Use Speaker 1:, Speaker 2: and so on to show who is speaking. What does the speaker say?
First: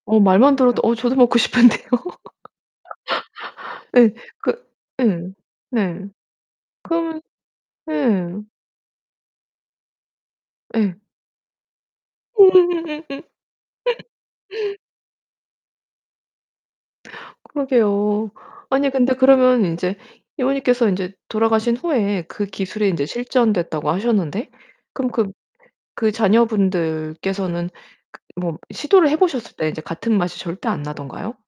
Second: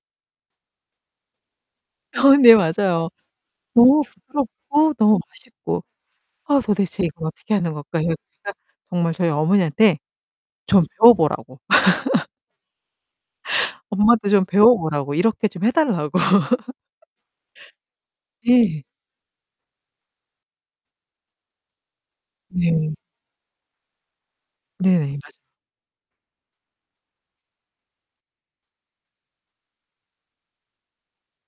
Speaker 1: 어 말만 들어도 어 저도 먹고 싶은데요.
Speaker 2: 어 네, 맞아요. 너무
Speaker 1: 예. 그
Speaker 2: 부드럽고 너무
Speaker 1: 예.
Speaker 2: 맛있고.
Speaker 1: 네.
Speaker 2: 아 도대체
Speaker 1: 그러면
Speaker 2: 이걸 어떻게 하는 걸까?
Speaker 1: 예.
Speaker 2: [unintelligible] 정말 저희 어머니한테 좀
Speaker 1: 예.
Speaker 2: 배워 보라고.
Speaker 1: 음음음음음.
Speaker 2: 엄마도 좀 배워 보라고 이렇게 좀 해달라고.
Speaker 1: 그러게요.
Speaker 2: 예.
Speaker 1: 아니 근데 그러면 인제 이모님께서 이제 돌아가신 후에 그 기술이
Speaker 2: 네.
Speaker 1: 인제 실전됐다고 하셨는데 그럼
Speaker 2: 네. 맞습
Speaker 1: 그 자녀분들께서는 그 뭐 시도를 해 보셨을 때 이제 같은 맛이 절대 안 나던가요?